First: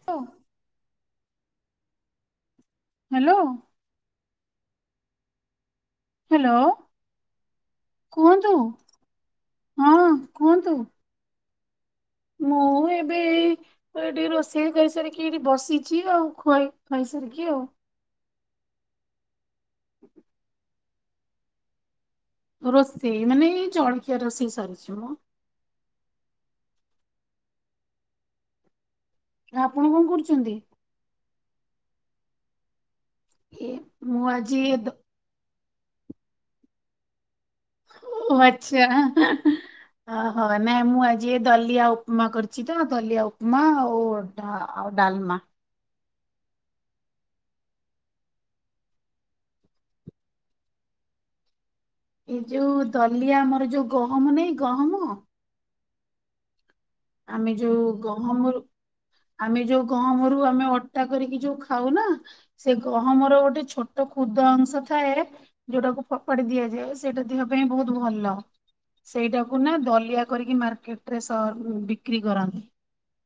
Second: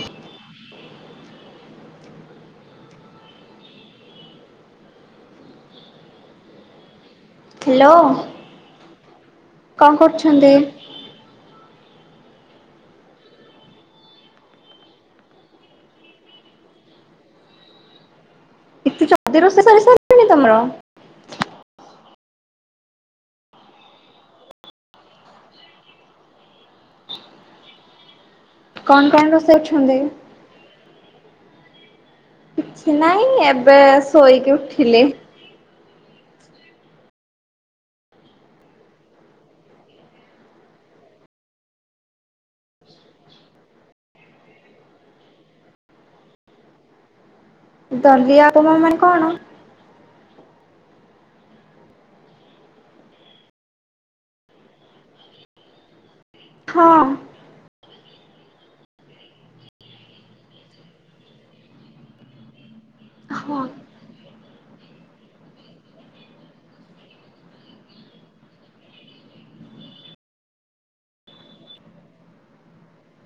[unintelligible] Hello. Hello hello କୁହନ୍ତୁ କଣ ହଁ କରୁଛନ୍ତି? କୁହନ୍ତୁ। ମୁଁ ଏବେ ଏଇ, ଏଠି ରୋଷେଇ କରିସାରିକି ଏଠି ବସିଚି ଆଉ ଖୁଆଇ ଖାଇ ସାରିକି ଆଉ। ଏତେ ଜଲଦି ରୋଷେଇ ସରି ସାରିଲାଣି ତମର? ରୋଷେଇ ମାନେ ଏଇ ଜଳଖିଆ ରୋଷେଇ ସରିଛି ମ। କଣ କଣ ର ନା ଆପଣ କଣ କରୁଛନ୍ତି? କିଛି ନାହିଁ ଏ ଏବେ ମୁଁ ଶୋଇକି ଆଜି ଏ ଦ ଉଠିଲେ। ଓ ଆଚ୍ଛା। ଓହୋ ନାଇଁ ମୁଁ ଆଜି ଦଲିଆ ଉପମା କରିଚି ତ ଦଲିଆ ଉପମା ଆଉ ଧ-ଆଉ ଡାଲ୍ମା। ଦଲିଆ ଉପମା ମାନେ କଣ? ଏଇ ଯଉ ଦଲିଆ ଆମର ଯଉ ଗହମ ନାଇଁ ଗହମ? ହଁ। ଆମେ ଯଉ ଗହମରୁ ଆମେ ଯଉ ଗହମରୁ ଆମେ ଅଟା କରିକି ଯଉ ଖାଉ ନା ସେ ଗହମର ହଁ ଗୋଟେ ଛୋଟ ଖୁଦ ଅଂଶ ଥାଏ ଯଉଟାକୁ ଫୋପାଡି ଦିଆଯାଏ ସେଇଟା ଦେହ ପାଇଁ ବହୁତ୍ ଭଲ। ସେଇଟାକୁ ନା ଦଲିଆ କରିକି ମାର୍କେଟ୍ ରେ ସର୍- ବିକ୍ରି କରନ୍ତି।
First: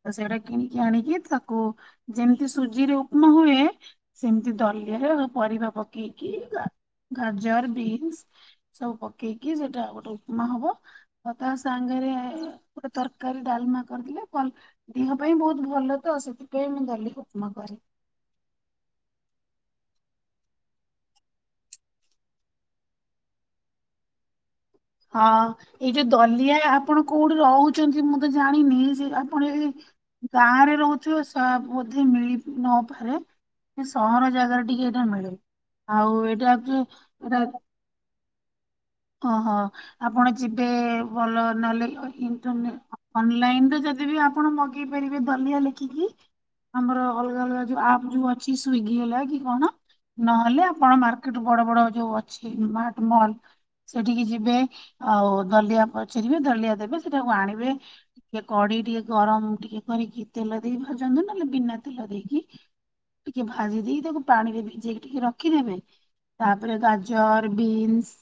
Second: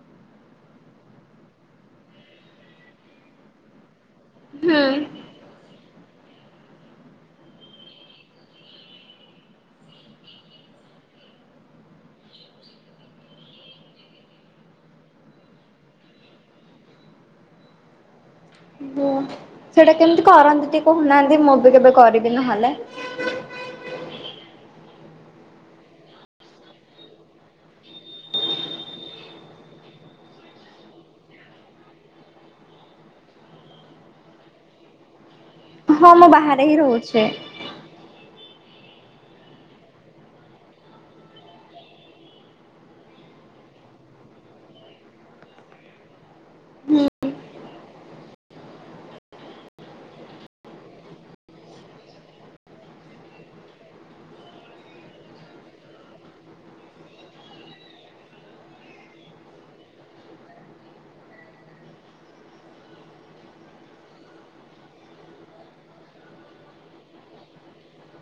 ତ ସେଇଟା କିଣିକି ଆଣିକି ତାକୁ ଯେମିତି ସୁଜି ରେ ଉପମା ହୁଏ ସେମିତି ଦଲିଆରେ ପରିବା ପକେଇକି ଗା- ଗାଜର୍, ବିନ୍ସ୍ ସବୁ ପକେଇକି ସେଇଟା ଗୋଟେ ଉପମା ହବ ଆଉ ତା ସାଙ୍ଗେରେ ଗୋଟେ ତରକାରୀ ଡାଲ୍ମା କରିଦେଲେ ଭଲ- ଦେହ ପାଇଁ ବହୁତ୍ ଭଲ ତ ସେଥିପାଇଁ ମୁଁ ଦଲିଆ କୁ ଉପମା କରେ। [unintelligible] ସେଇଟା କେମିତି କରନ୍ତି ଟିକେ କହୁନାହାନ୍ତି ମୁଁ ବି କେବେ କରିବି ନହେଲେ? ହଁ ଏଇ ଯଉ ଦଲିଆ ଆପଣ କଉଠି ରହୁଚନ୍ତି ମୁଁ ତ ଜାଣିନି ସେ ଆପଣ ଏଇ ଗାଁ ରେ ରହୁଥିବ ସ- ବୋଧେ ମିଳି ନପାରେ। ସେ ସହର ଜାଗାରେ ଟିକେ ଏଇଟା ମିଳେ ହଁ ଆଉ ମୁଁ ଏଇଟା ବାହାରେ ହିଁ [unintelligible] ରହୁଛି। ଏଟା ଓହୋ ଆପଣ ଯିବେ ଭଲ ନହେଲେ ଇ-ଇଣ୍ଟରନେ ଅନଲାଇନ୍ ରେ ଯଦି ବି ଆପଣ ମଗେଇ ପାରିବେ ଦଲିଆ ଲେଖିକି। ଆମର ଅଲଗା ଅଲଗା ଯଉ ଆପ୍ ଯଉ ଅଛି ସ୍ଵିଗି ହେଲା କି କଣ ନହେଲେ ଆପଣ ମାର୍କେଟ୍ ବଡ ବଡ ଯଉ ଅଛି ମାର୍ଟ ମଲ୍ ସେଠିକି ଯିବେ ଆଉ ଦଲିଆ ପଚାରିବେ ଦଲିଆ ଦେବେ ସେଟାକୁ ଆଣିବେ ଟିକେ କଡେଇ ଟିକେ ଗରମ୍ ଟିକେ କରିକି ତେଲ ଦେଇ ଭାଜନ୍ତୁ ନହେଲେ ବିନା ତେଲ ଦେଇକି ଟିକେ ଭାଜି ଦେଇ ତାକୁ ପାଣି ରେ ଭିଜେଇକି ଟିକେ ରଖିଦେବେ ତାପରେ ଗାଜର୍, ବିନ୍ସ୍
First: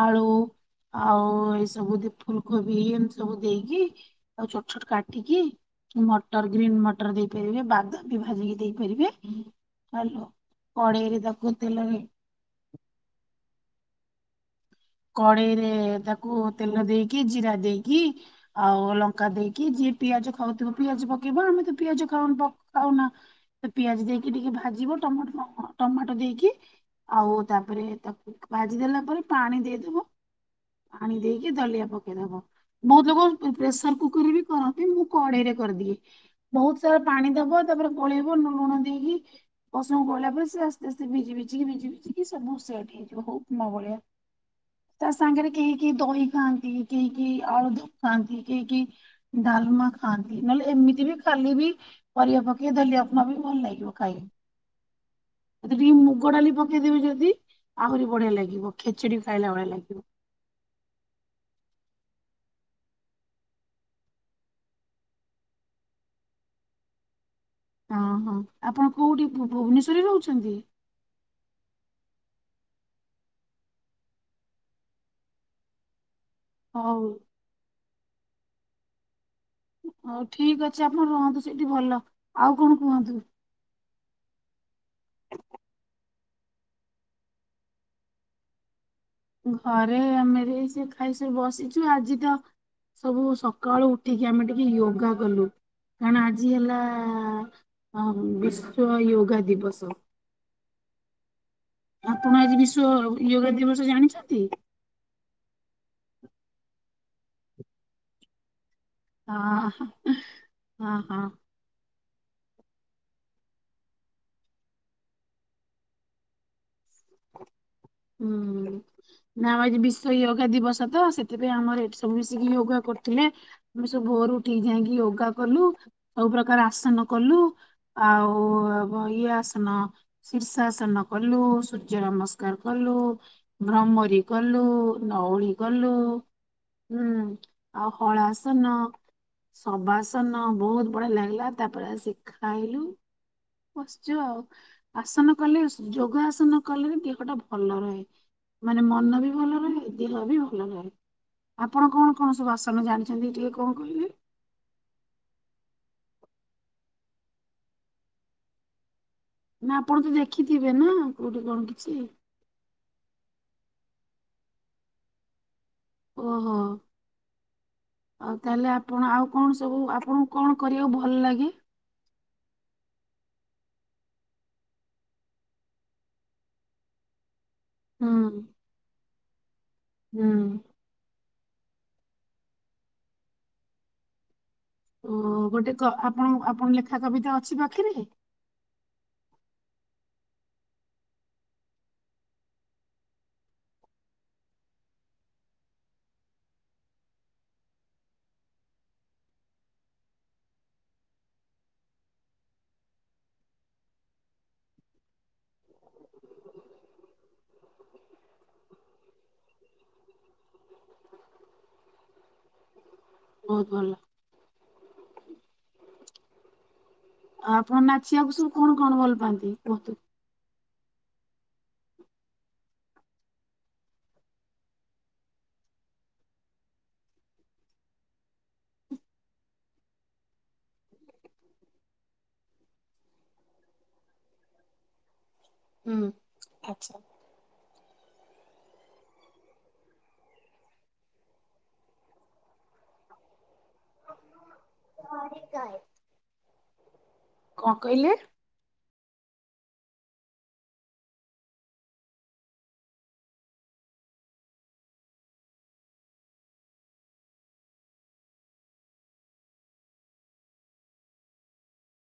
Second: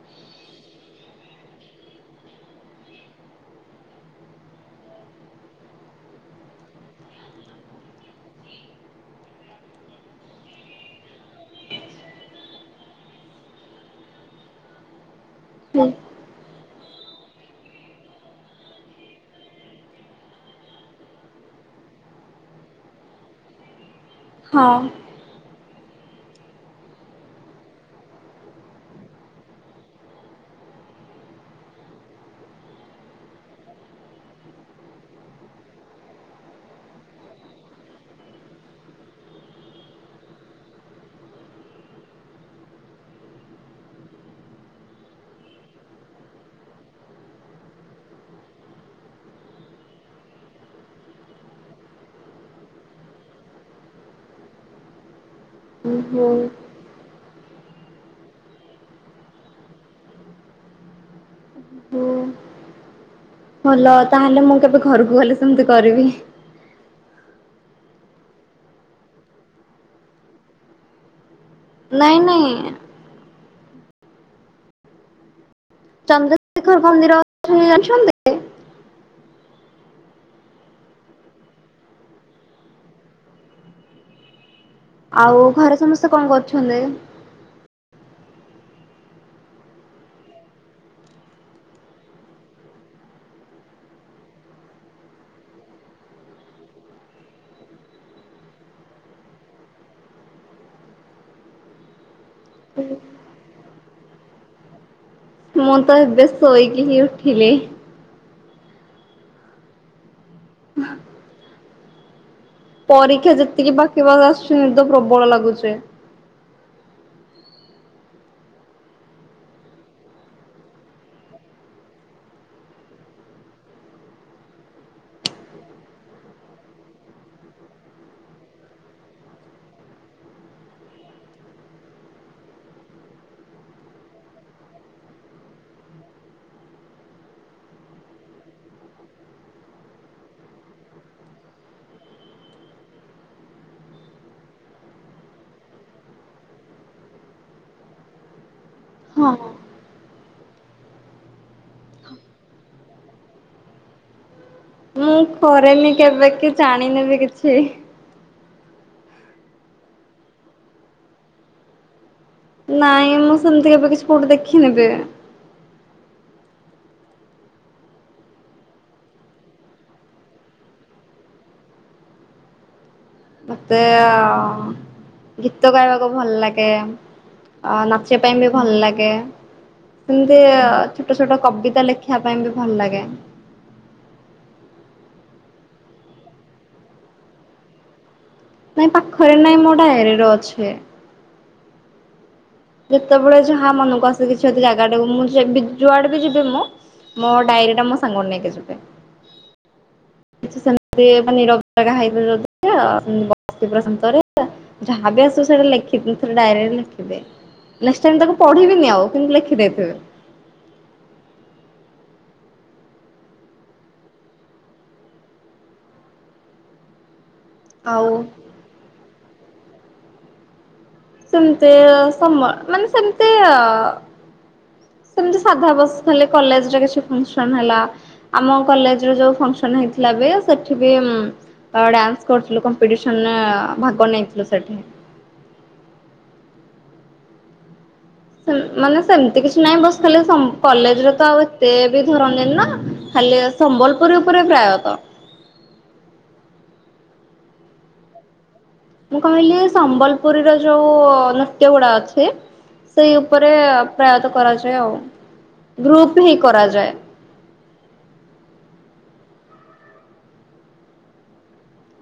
ଆଳୁ ଆଉ ଏ ସବୁ ଦି- ଫୁଲକୋବି ଏମିତି ସବୁ ଦେଇକି ତାକୁ ଛୋଟ୍ ଛୋଟ୍ କାଟିକି ମଟର ଗ୍ରୀନ୍ ମଟର ଦେଇପାରିବେ ବାଦାମ୍ ବି ଭାଜିକି ଦେଇପାରିବେ -ହାଲୋ। କଡେଇରେ ତାକୁ ତେଲ ଦେଇ କଡେଇରେ ତାକୁ ତେଲ ଦେଇକି ଜିରା ଦେଇକି ଆଉ ଲଙ୍କା ଦେଇକି ଯିଏ ପିଆଜ ଖାଉଥିବ ପିଆଜ ପକେଇବ ଆମେ ତ ପିଆଜ ଖାଉନୁ‌ ପ ଖାଉ ନା ସେ ପିଆଜ ଦେଇକି ଟିକେ ହଁ ଭାଜିବ ଟମାଟୋ ଟମାଟୋ ଦେଇକି ଆଉ ତାପରେ ତାକୁ ଭାଜିଦେଲା ପରେ ପାଣି ଦେଇ ପାଣି ଦେଇକି ଦଲିଆ ପକେଇଦବ। ବହୁତ୍ ଲୋକ ପ୍ରେସର୍ କୁକର୍ ବି କରନ୍ତି ମୁଁ କଡେଇରେ କରିଦିଏ। ବହୁତ୍ ସାରା ପାଣି ଦବ ତାପରେ ଗୋଳେଇବ ଲୁଣ ଦେଇକି [unintelligible] ପରେ ସେ ଆସ୍ତେ ଆସ୍ତେ ଭିଜି ଭିଜିକି- ଭିଜି ଭିଜିକି ସବୁ ସେଟ୍ ହେଇଯିବ ବହୁତ୍ ମୋ ଭଳିଆ। ତା ସାଙ୍ଗରେ କେହି କେହି ଦହି ଖାଆନ୍ତି କେହି କେହି ଆଳୁଦମ୍ ଖାଆନ୍ତି କେହି କେହି ଡାଲ୍ମା ଖାଆନ୍ତି ନହେଲେ ଏମିତି ବି ଖାଲି ବି ପରିବା ପକେଇ ଦଲିଆ ଉପମା ବି ଭଲ ଲାଗିବ ଖାଇ [inaudible] ସେଥେରେ ଟିକେ ଓହୋ ମୁଗ ଡାଲି ପକେଇଦେବି ଯଦି ଆହୁରି ବଢିଆ ଲାଗିବ ଖେଚିଡି ଖାଇଲା ଭଳିଆ ଲାଗିବ। ହୋ ଭଲ ତାହେଲେ ମୁଁ କେବେ ଘରକୁ ଗଲେ ସେମିତି କରିବି ହଁ ହଁ ଆପଣ କୋଉଠି ଭୁ ଭୁବନେଶ୍ଵରରେ ରହୁଛନ୍ତି? ନାଇଁ ନାଇଁ ଚନ୍ଦ୍ରଶେଖର [inaudible] ହଉ ମନ୍ଦିର ଅଛନ୍ତି ଜାଣିଛନ୍ତି ହଉ ଠିକ ଅଛି ଆପଣ ରୁହନ୍ତୁ ସେଇଠି ଭଲ ଆଉ କଣ କୁହନ୍ତୁ? ଆଉ ଘରେ ସମସ୍ତେ କଣ କରୁଛ ଛନ୍ଦି ଘରେ ଆମେ [unintelligible] ଖାଇସାରି ବସିଛୁ ଆଜି ତ ସବୁ ସକାଳୁ ଉଠିକି ଆମେ ଟିକେ ୟୋଗା କଲୁ କାଇନା ଆଜି ହେଲା ବିଶ୍ବ ୟୋଗା ଦିବସ। ଆପଣ ଆଜି ବିଶ୍ଵ ୟୋଗା ଦିବସ ଜାଣିଛନ୍ତି? ମୁଁ ତ ଏବେ ଶୋଇକି ହିଁ ଉଠିଲି। ହଁ ହଁ ହଁ ପରୀକ୍ଷା ଯେତିକି ପାଖେ [unintelligible] ଆସୁଛି ନିଦ ପ୍ରବଳ ଲାଗୁଛି ହୁଁ ନା ଆଜି ବିଶ୍ବ ୟୋଗା ଦିବସ ତ ସେଥିପାଇଁ ଆମର ଏଠି ସବୁ ମିଶିକି ୟୋଗା କରୁଥିଲେ। ଆମେ ସବୁ ଭୋରୁ ଠିକ ଯାଇକି ୟୋଗା କଲୁ ସବୁ ପ୍ରକାର ଆସନ କଲୁ। ଆଉ [unintelligible] ଆସନ ଶୀର୍ଷାସନ କଲୁ ସୂର୍ଯ୍ୟ ନମସ୍କାର କଲୁ ବ୍ରହମରି କଲୁ ନଉଳି କଲୁ ହୁଁ ଆଉ ହଳାସନ ସବାସନ ବହୁତ ବଢିଆ ଲାଗିଲା ତାପରେ ଆସି କି ଖାଇଲୁ ବସଚୁ ଆଉ ଆସନ କଲେ ଯୋଗ ଆସନ କଲେ ଦେହ ଟା ଭଲ ରହେ। ମାନେ ମନ ବି ହଁ। ଭଲ ରହେ ଦେହ ବି ଭଲ ରହେ। ଆପଣ କଣ କଣ ସବୁ ଆସନ ଜାଣିଛନ୍ତି ଟିକେ କଣ କହିଲେ ମୁଁ କରେନି କେବେ କି ଜାଣିନିବି କିଛି ନା ଆପଣ ତ ଦେଖିଥିବେ ନା କୋଉଠି କଣ କିଛି ନାଇଁ ମୁଁ ସେମିତି ଏବେ କିଛି କୋଉଠି ଦେଖିନିବି ଓହୋ ଆଉ ତାହେଲେ ଆପଣ ଆଉ କଣ ସବୁ ଆପଣଙ୍କୁ କଣ କରିବାକୁ ଭଲ ଲାଗେ? ମୋତେ ଅ ଗୀତ ଗାଇବାକୁ ଭଲ ଲାଗେ। ଅ ହୁଁ ନାଚିବା ପାଇଁ ବି ଭଲ ଲାଗେ ହୁଁ ସେମିତି ଅ ଟ ଛୋଟ କବିତା ଲେଖିବା ପାଇଁ ବି ଭଲ ଲାଗେ ଉଁ ଗୋଟେ କ ଆପଣ ଆପଣ ଲେଖା କବିତା ଅଛି ପାଖରେ? ନାଇଁ ପାଖରେ ନାଇଁ ମୋ ଡାଏରୀରେ ଅଛି ଯେତେବେଳେ ଯାହା ମନକୁ ଆସେ କିଛି ଯଦି ଜାଗାଟାକୁ ମୁଁ ଯେବେ ଯୁଆଡେ ବି ଯିବି ମୁଁ ମୋ ଡାଏରିଟା ମୋ ସାଙ୍ଗରେ ନେଇକି ଯିବି କିଛି ସେମିତି [inaudible] ଯାହାବି ଆସେ ସେଇଟା ଲେଖିକି ଥରେ ଡାଏରୀ ରେ ଲେଖିବେ ଲାଷ୍ଟ୍ ଟାଇମ ତାକୁ ପଢିବିନି ଆଉ କିନ୍ତୁ ଲେଖିଦେବି ବହୁତ ଭଲ ଆପଣ ଆଉ ନାଚିବାକୁ ସବୁ କଣ କଣ ଭଲ ପାଆନ୍ତି କୁହନ୍ତୁ ସେମିତି ସମ ମାନେ ସେମିତି ଅଉ ସେମିତି ସାଧା ବାସ ଖାଲି କଲେଜରେ କିଛି ଫଙ୍କସନ ହେଲା ଆମ କଲେଜ ର ଯୋଉ ଫଙ୍କସନ ହେଇଥିଲା ବି ସେଠି ବି ଡ୍ୟାନ୍ସ କରୁଥିଲୁ କମ୍ପିଟିସନରେ ଭାଗ ନେଇଥିଲୁ ସେଠି ହୁଁ ଆଚ୍ଛା। ମାନେ ସେମିତି କିଛି ନାହିଁ ବସିଥିଲି ସ କଲେଜରେ ତ ଆଉ ଏତେ ବି ଧରନ୍ତିନି ନା। ଖାଲି ସମ୍ବଲପୁରୀ ଉପରେ ପ୍ରାୟତ। କଣ କହିଲେ? ମୁଁ କହିଲି ସମ୍ବଲପୁରୀର ଯୋଉ ନୃତ୍ୟ ଗୁଡା ଅଛି। ସେଇ ଉପରେ ପ୍ରାୟତଃ କରାଯାଏ ଆଉ, ଗ୍ରୁପ ହିଁ କରାଯାଏ।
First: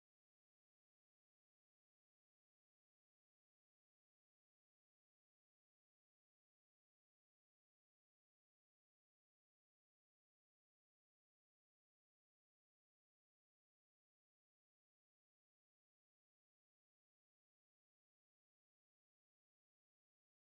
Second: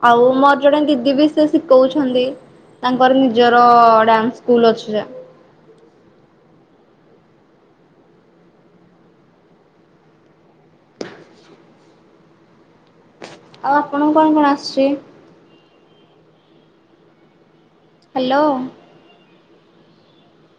ଆଉ ମୋର ଜଣେ ଦିଦି ବି ସେ ଶିଖଉଛନ୍ତି। ତାଙ୍କର ନିଜର ଡ୍ୟାନ୍ସ ସ୍କୁଲ ଅଛି ଯା। ଆଉ ଆପଣଙ୍କୁ କଣ କଣ ଆସୁଛି? ହ୍ୟାଲୋ।